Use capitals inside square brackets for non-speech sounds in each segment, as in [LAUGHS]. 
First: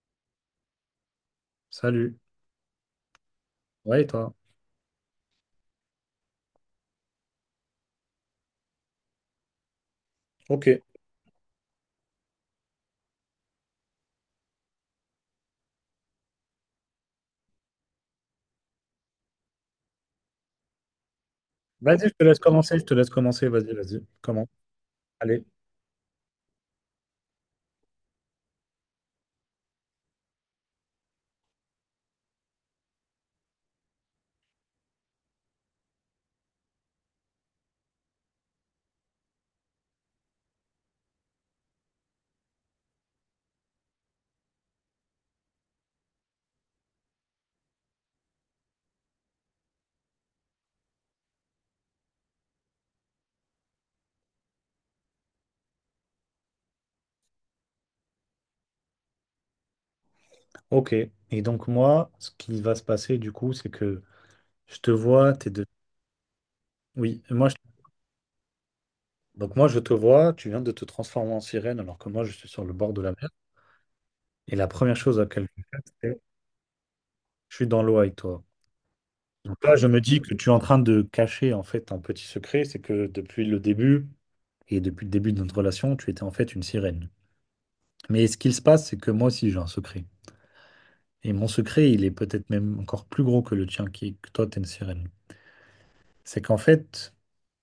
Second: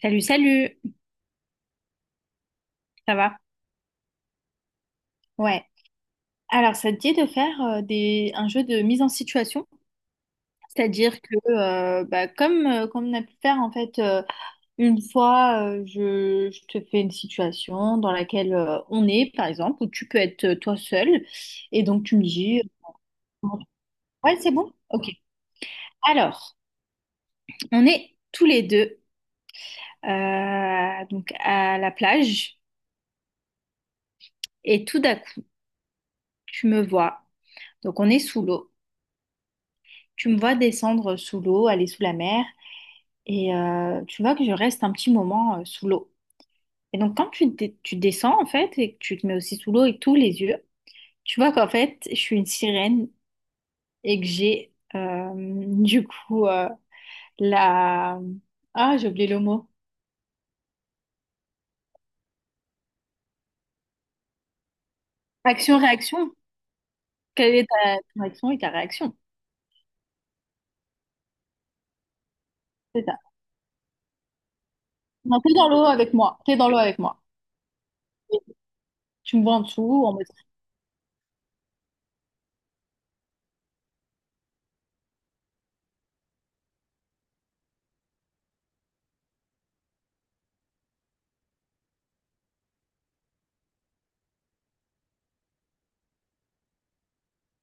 Salut, salut, Salut. ça va? Ouais, et toi? Ouais. Alors, ça te dit de faire un jeu de mise en situation? Ok. C'est-à-dire que, comme, comme on a pu faire, en fait, une fois, je te fais une situation dans laquelle on est, par exemple, où tu peux être toi seul, et donc Vas-y, je tu te me laisse dis, commencer, je te laisse commencer, vas-y, vas-y, ouais, comment c'est bon? Ok. allez. Alors, on est tous les deux, donc à la plage, et tout d'un coup, tu me vois, donc on est sous l'eau. Tu me vois descendre sous l'eau, aller sous la mer. Et tu vois que je reste un petit moment sous l'eau. Et donc, quand tu, tu descends, en fait, et que tu te mets aussi sous l'eau et tous les yeux, tu vois qu'en fait, je suis une sirène et que j'ai, du coup, la... Ah, j'ai oublié le mot. Ok. Et donc moi, ce qui va se passer du coup, c'est que je te vois, t'es de... Action-réaction. Oui, moi je... Quelle est ta ton action et ta réaction? Donc moi je te vois, tu viens de te transformer en sirène alors que moi je suis sur le bord de C'est la ça. mer. Et la première chose à Non, laquelle t'es je dans l'eau pense, avec c'est moi. T'es dans l'eau avec moi. je suis dans l'eau avec toi. Tu me vois en Donc là, dessous, je me on dis me... que tu es en train de cacher en fait un petit secret, c'est que depuis le début, et depuis le début de notre relation, tu étais en fait une sirène. Mais ce qu'il se passe, c'est que moi aussi j'ai un secret. Et mon secret, il est peut-être même encore plus gros que le tien, qui est que toi, t'es une sirène. C'est qu'en fait,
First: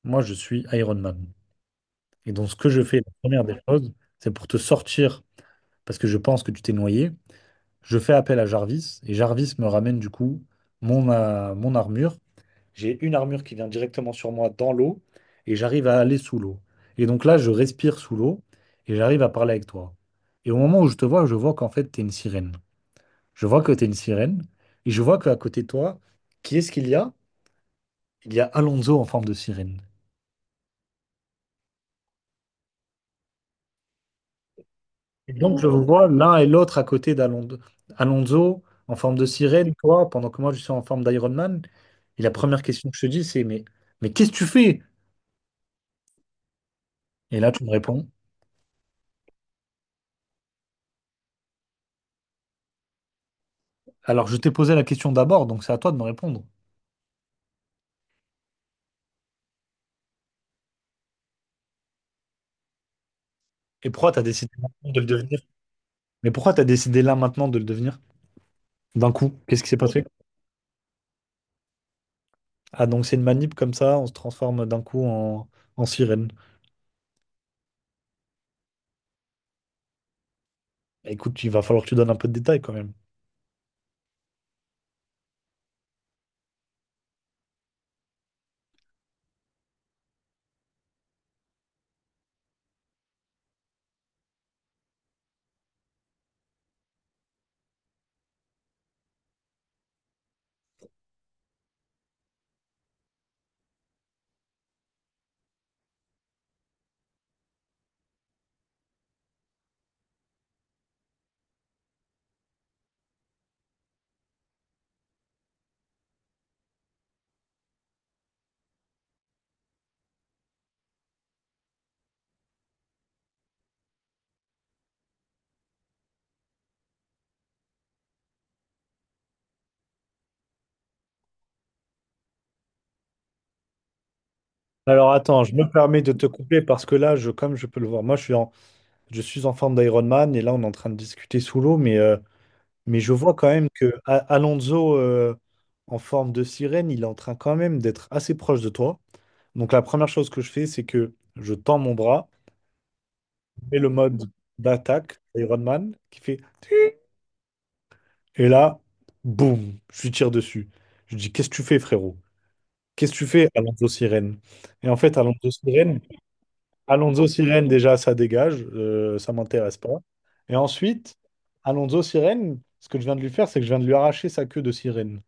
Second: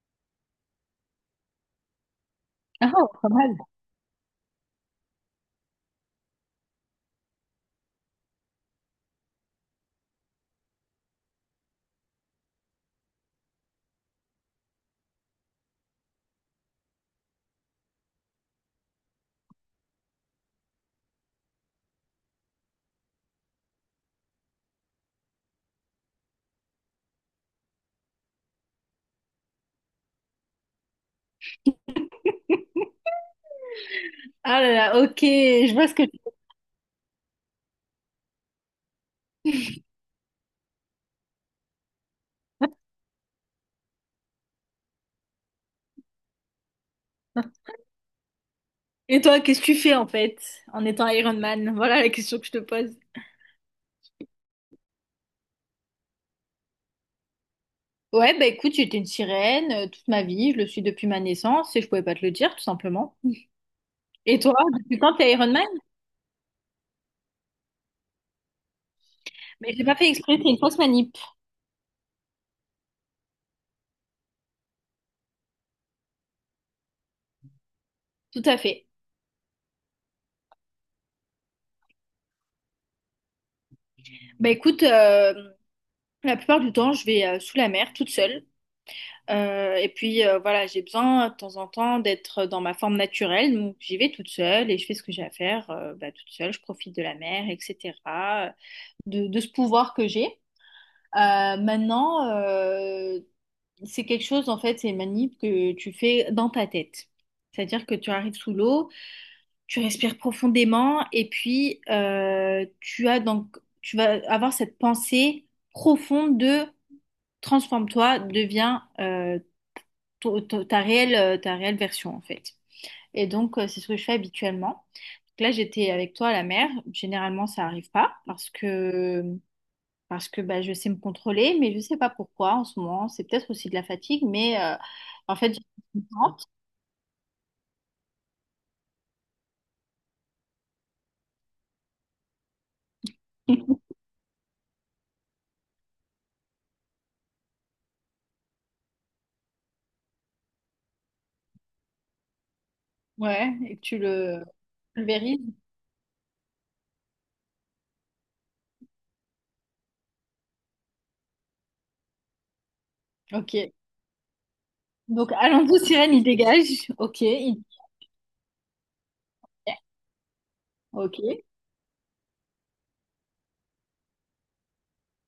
moi, je suis Iron Man. Et donc, ce que je [LAUGHS] Ah, fais, la pas première des mal. choses, c'est pour te sortir, parce que je pense que tu t'es noyé, je fais appel à Jarvis, et Jarvis me ramène du coup mon, mon armure. J'ai une armure qui vient directement sur moi dans l'eau, et j'arrive à aller sous l'eau. Et donc là, je respire sous l'eau, et j'arrive à parler avec toi. Et au moment où je te vois, je vois qu'en fait, t'es une sirène. Je vois que tu es une sirène. Et je vois qu'à côté de toi, qui est-ce qu'il y a? Il y a Alonso en forme de sirène. Ah là là, ok, Et donc, je je vous oh vois ce que... vois tu... l'un et l'autre à côté d'Alonso. Alonso en forme de sirène, toi, pendant que moi, je suis en forme d'Iron Man. Et la première question que je te dis, c'est, mais qu'est-ce que tu fais? Et là, tu me réponds. Et toi, qu'est-ce que tu fais, en fait, en étant Iron Man? Voilà la question que je te pose. Alors, je t'ai posé la question d'abord, donc c'est à toi de me répondre. Ouais, bah écoute, j'étais une sirène toute ma vie, je le suis depuis ma naissance et je pouvais pas te le dire, tout simplement. Et pourquoi tu as Et décidé toi, maintenant de depuis le quand t'es devenir? Iron Man? Mais pourquoi tu as décidé là maintenant de le devenir? D'un coup, qu'est-ce qui Mais s'est j'ai pas passé? fait exprès, c'est une fausse manip. Ah, donc c'est une manip comme ça, on se transforme d'un coup en, en sirène. Tout à fait. Écoute, il va falloir que tu donnes un peu de détails quand même. Bah écoute, la plupart du temps, je vais sous la mer toute seule. Et puis voilà, j'ai besoin de temps en temps d'être dans ma forme naturelle, donc j'y vais toute seule et je fais ce que j'ai à faire toute seule, je profite de la mer, etc., de ce pouvoir que j'ai. Euh, maintenant, euh, C'est quelque chose, en fait, c'est une manip que tu fais dans ta tête. C'est-à-dire que tu arrives sous l'eau, tu respires profondément et puis tu as donc, tu vas avoir cette pensée profonde de transforme-toi, deviens ta réelle version, en fait. Et donc, c'est ce que je fais habituellement. Donc là, j'étais avec toi à la mer. Généralement, ça n'arrive pas parce que bah, je sais me contrôler, mais je sais pas pourquoi en ce moment. C'est peut-être aussi de la fatigue, mais Alors en attends, fait, je j'ai me permets de te couper parce que là, je, comme je peux le voir, moi je suis en forme d'Iron Man et là on est en train de discuter sous l'eau, mais je vois quand même [LAUGHS] que Alonso en forme de sirène, il est en train quand même d'être assez proche de toi. Donc la première chose que je fais, c'est que je tends mon bras Ouais, et et que le tu mode le d'attaque pulvérises. Iron Man qui fait et là, boum, je lui tire dessus. Je lui dis, qu'est-ce que tu fais, frérot? Qu'est-ce que tu fais, Ok. Alonso Sirène? Et en fait, Donc, Alonso allons-vous, Sirène, sirène, il dégage. Ok, Alonso il Sirène, déjà, ça dégage, ça m'intéresse pas. Et ensuite, ok, Alonso Sirène, ce que je viens de lui faire, c'est que je viens de lui arracher sa queue de sirène.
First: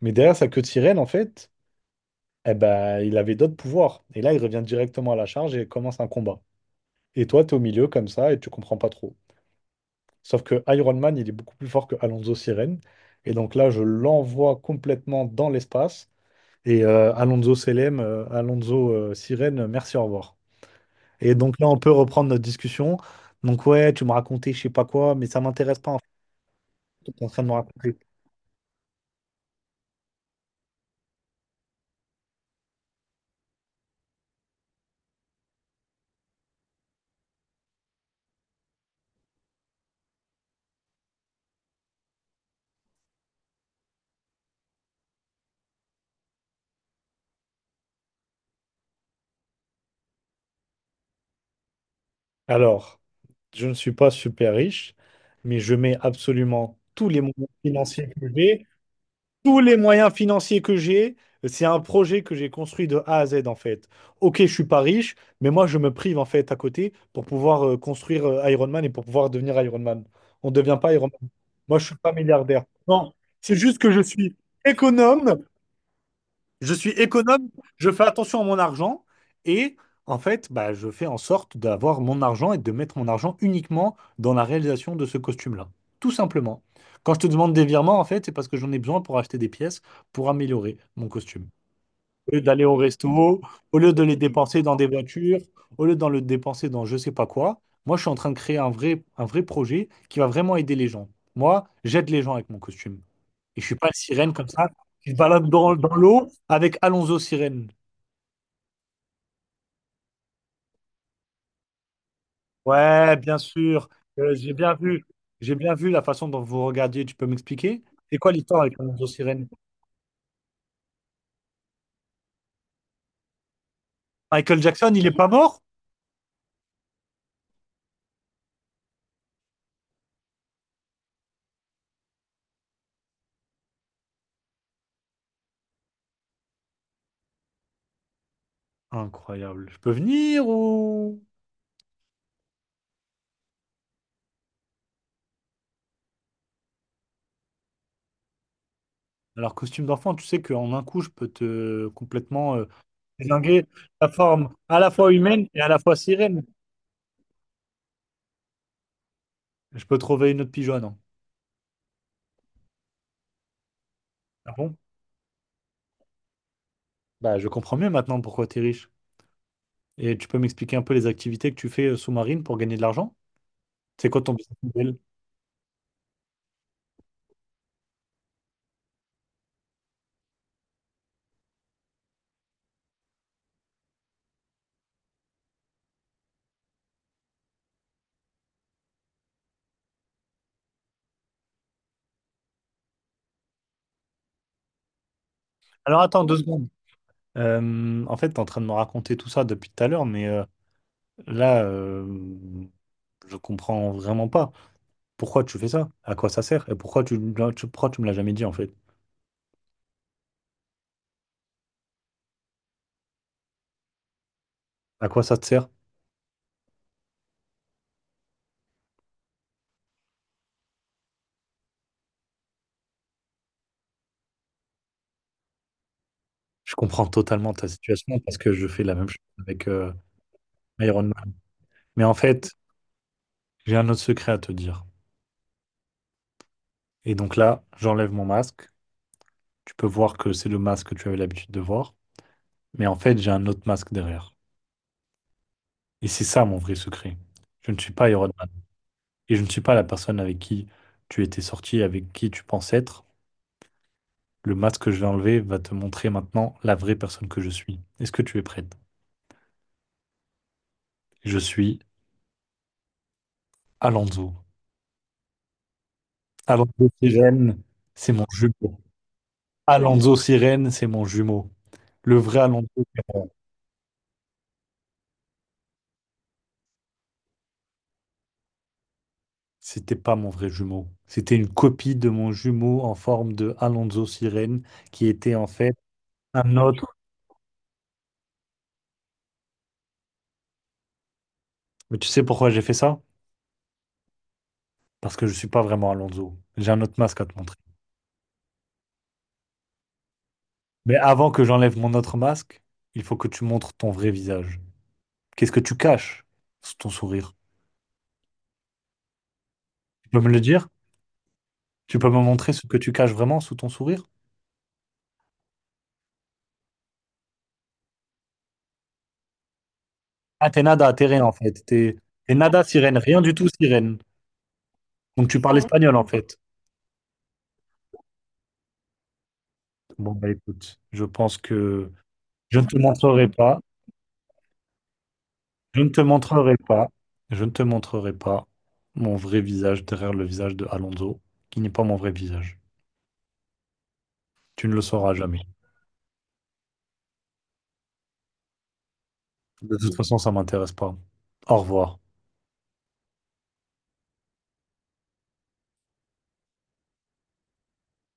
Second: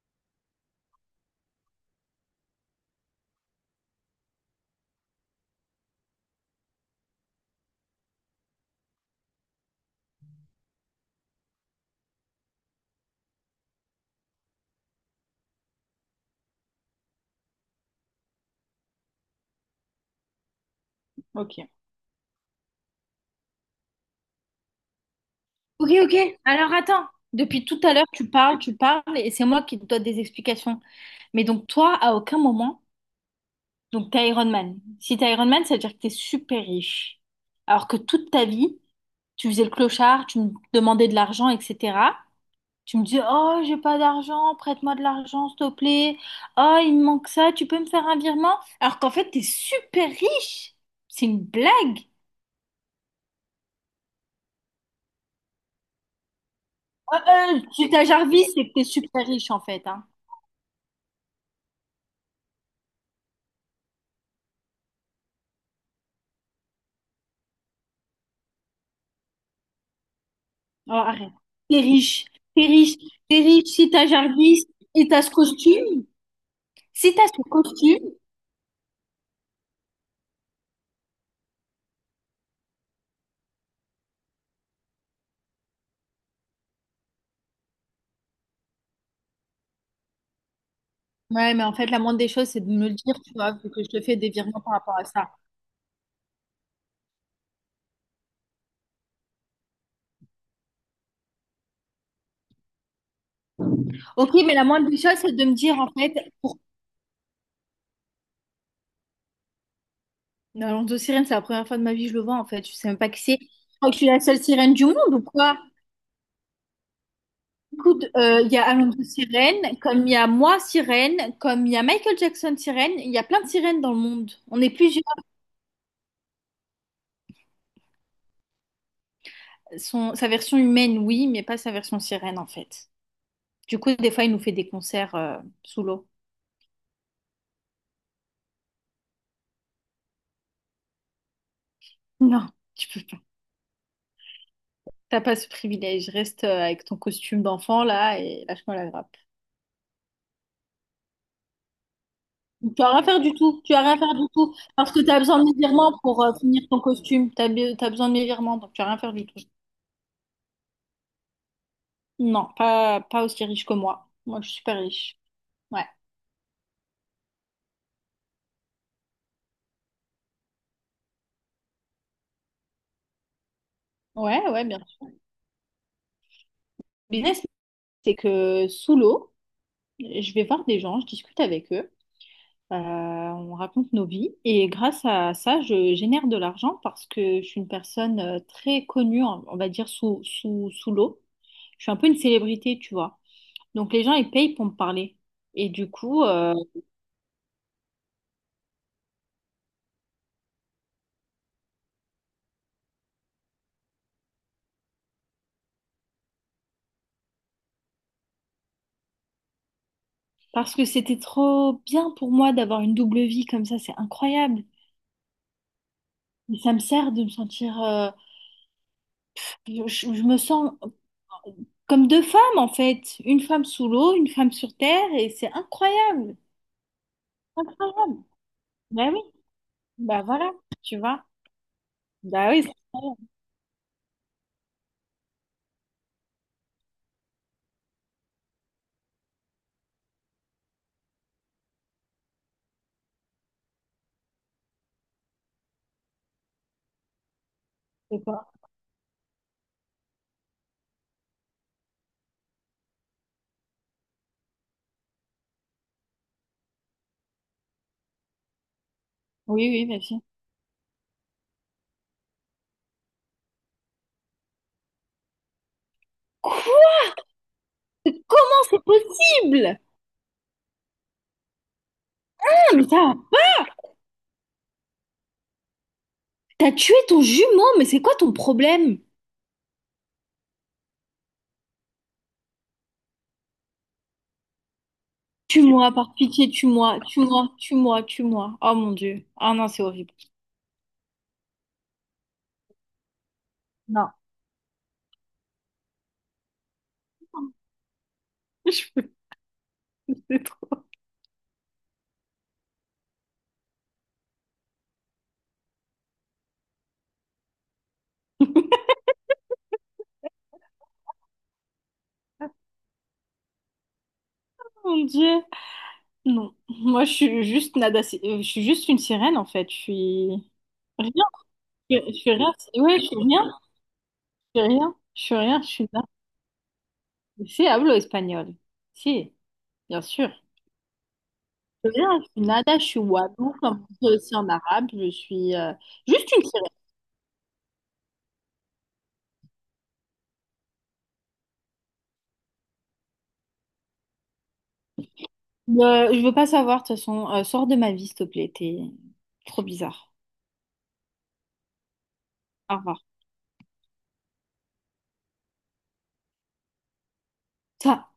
Mais derrière sa queue de sirène, en fait, eh ben, il avait d'autres pouvoirs. Et là, il revient directement à la charge et commence un combat. Et toi, tu es au milieu comme ça et tu comprends pas trop. Sauf que Iron Man, il est beaucoup plus fort que Alonso Sirène. Et donc là, je l'envoie complètement dans l'espace. Et Alonso Selem, Alonso Sirène, merci, au revoir. Et donc là, ok. on peut reprendre notre discussion. Donc ouais, tu me racontais je sais pas quoi, mais ça m'intéresse Ok, pas en fait, ok. Alors, attends. ce que t'es en train de me Depuis tout à raconter. l'heure, tu parles, et c'est moi qui te donne des explications. Mais donc, toi, à aucun moment, donc, t'es Iron Man. Si t'es Iron Man, ça veut dire que t'es super riche. Alors que toute ta vie, tu faisais le clochard, tu me demandais de l'argent, etc. Tu me dis, oh, j'ai pas d'argent, prête-moi de l'argent, s'il te plaît. Oh, il me manque ça, tu peux me faire un virement? Alors qu'en fait, t'es super riche. C'est une blague. Alors, je ne suis pas super riche, mais je mets absolument tous Ouais, les moyens tu t'as financiers que Jarvis, j'ai. c'est que t'es super riche, Tous en les fait, hein. moyens financiers que j'ai, c'est un projet que j'ai construit de A à Z en fait. Ok, je suis pas riche, mais moi je me prive en fait à côté pour pouvoir construire Iron Man et pour pouvoir devenir Iron Man. On ne devient Oh, pas Iron Man. arrête. Moi, T'es je suis pas riche, milliardaire. t'es riche, Non, T'es c'est riche juste si que je t'as suis Jarvis et t'as ce économe. costume. Je suis Si t'as ce économe, je fais costume. attention à mon argent et en fait, bah, je fais en sorte d'avoir mon argent et de mettre mon argent uniquement dans la réalisation de ce costume-là. Tout simplement. Quand je te demande des virements, en fait, c'est parce que j'en ai besoin pour acheter des pièces pour améliorer mon costume. Ouais, mais en fait, la moindre des Au lieu choses, c'est d'aller de au me le dire, tu resto, vois, vu au que je lieu te de les fais des dépenser virements par dans des rapport à ça. voitures, au lieu de le dépenser dans je sais pas quoi, moi, je suis en train de créer un vrai projet qui va vraiment aider les gens. Moi, j'aide les gens avec mon costume. Et je suis pas une Ok, sirène comme mais la ça moindre des qui se choses, c'est de balade me dans, dire, en dans fait, l'eau pour avec Alonso Sirène. dans de sirène, c'est la première fois de ma vie que je le vois en fait. Je sais même pas Ouais, qui bien c'est. Je sûr. crois que je suis la seule J'ai sirène bien du monde vu. ou J'ai quoi? bien vu la façon dont vous regardiez. Tu peux m'expliquer? Écoute, C'est quoi il y l'histoire a avec Alonso Alonso Sirène? Sirène, comme il y a moi Sirène, comme il y a Michael Jackson Sirène, il y a plein de sirènes dans le monde. Michael On est Jackson, plusieurs. il est pas mort? Son, sa version humaine, oui, mais pas sa version sirène en fait. Du coup, des fois, il nous fait des concerts sous l'eau. Incroyable. Je peux venir ou... Non, tu peux pas. T'as pas ce privilège. Reste avec ton costume d'enfant là et lâche-moi la grappe. Alors, costume d'enfant, tu sais qu'en un coup, je peux te complètement Tu as rien à faire du tout, désinguer tu as rien à la faire du forme tout, à la parce que tu fois as besoin de humaine mes et à la fois virements pour sirène. finir ton costume, tu as, besoin de mes virements, donc tu as rien à faire du tout. Je peux trouver une autre pigeonne, hein. Non, pas aussi riche que moi. Moi, je Ah suis bon? super riche. Ouais, Bah, je comprends mieux maintenant pourquoi t'es riche. Et tu peux m'expliquer un peu les activités que tu fais sous-marine pour gagner de l'argent? C'est quoi ton ouais, business ouais, bien model? sûr. Business, c'est que sous l'eau, je vais voir des gens, je discute avec eux, on raconte nos vies, et grâce à ça, je génère de l'argent parce que je suis une personne très connue, on va dire, sous l'eau. Je suis un peu une célébrité, tu vois. Donc les gens, ils payent pour me parler. Et du Alors coup, attends deux secondes. En fait, tu es en train de me raconter tout ça depuis tout à l'heure, mais là, je comprends vraiment pas. Pourquoi tu fais ça? À quoi ça sert? Et pourquoi tu pourquoi tu me l'as jamais dit en fait? parce que c'était trop bien pour moi d'avoir une double vie comme ça, c'est incroyable. À quoi ça te sert? Et ça me sert de me sentir... je me sens comme deux femmes en fait. Une femme sous l'eau, une femme sur terre, et c'est incroyable. Je comprends totalement ta situation Incroyable. parce que je fais la même Bah chose oui, avec bah voilà, tu Iron vois. Man. Mais en Bah fait, oui, c'est incroyable. j'ai un autre secret à te dire. Et donc là, j'enlève mon masque, tu peux voir que c'est le masque que tu avais l'habitude de voir, mais en fait, j'ai un autre masque derrière. Et c'est ça mon vrai secret. Je ne suis pas C'est Iron Man. quoi? Et je ne suis pas la personne avec qui tu étais sorti, avec qui tu penses être. Le masque que je vais enlever va te montrer maintenant la vraie personne que je suis. Est-ce que tu es prête? Oui, oui, bien sûr. Je suis Alonso. Quoi? Alonso Sirène, c'est mon Comment jumeau. c'est possible? Alonso Sirène, c'est mon jumeau. Le vrai Alonso Ah, mais ça, Sirène, t'as tué ton jumeau, mais c'est quoi ton problème? c'était pas mon vrai jumeau. C'était une copie de mon jumeau en forme de Alonso Sirène qui était en fait Tue-moi, par pitié, un autre. tue-moi, tue-moi, tue-moi, tue-moi. Oh mon Dieu. Ah non, c'est horrible. Mais tu sais pourquoi j'ai fait ça? Non. Parce que je suis pas vraiment Alonso. J'ai un autre masque à te montrer. [LAUGHS] [LAUGHS] C'est trop. Mais avant que j'enlève mon autre masque, il faut que tu montres ton vrai visage. Qu'est-ce que tu caches sous ton sourire? Tu peux me le dire? Tu peux me montrer ce que tu caches vraiment sous ton sourire? Mon Dieu. Non. Moi, je suis juste nada. Je suis juste une sirène, en fait. Je suis Ah, t'es nada, t'es rien. rien en fait. T'es Je suis t'es rien. nada sirène, Ouais, je suis rien du rien. tout sirène. Je suis rien. Je Donc suis tu parles rien. Je suis espagnol en nada. fait. C'est hablo espagnol. Si, bien Bon bah sûr. écoute, je pense Je que suis rien. Je suis je ne te nada. Je suis montrerai wadou, pas. comme on dit aussi en arabe. Je suis Je ne te juste une montrerai sirène. pas, je ne te montrerai pas mon vrai visage derrière le visage de Alonso, qui n'est pas mon vrai visage. Tu ne le sauras jamais. Je veux pas savoir, de toute façon. Sors de ma vie, s'il te plaît. T'es trop De toute bizarre. façon, ça m'intéresse pas. Au revoir. Au revoir. Ça.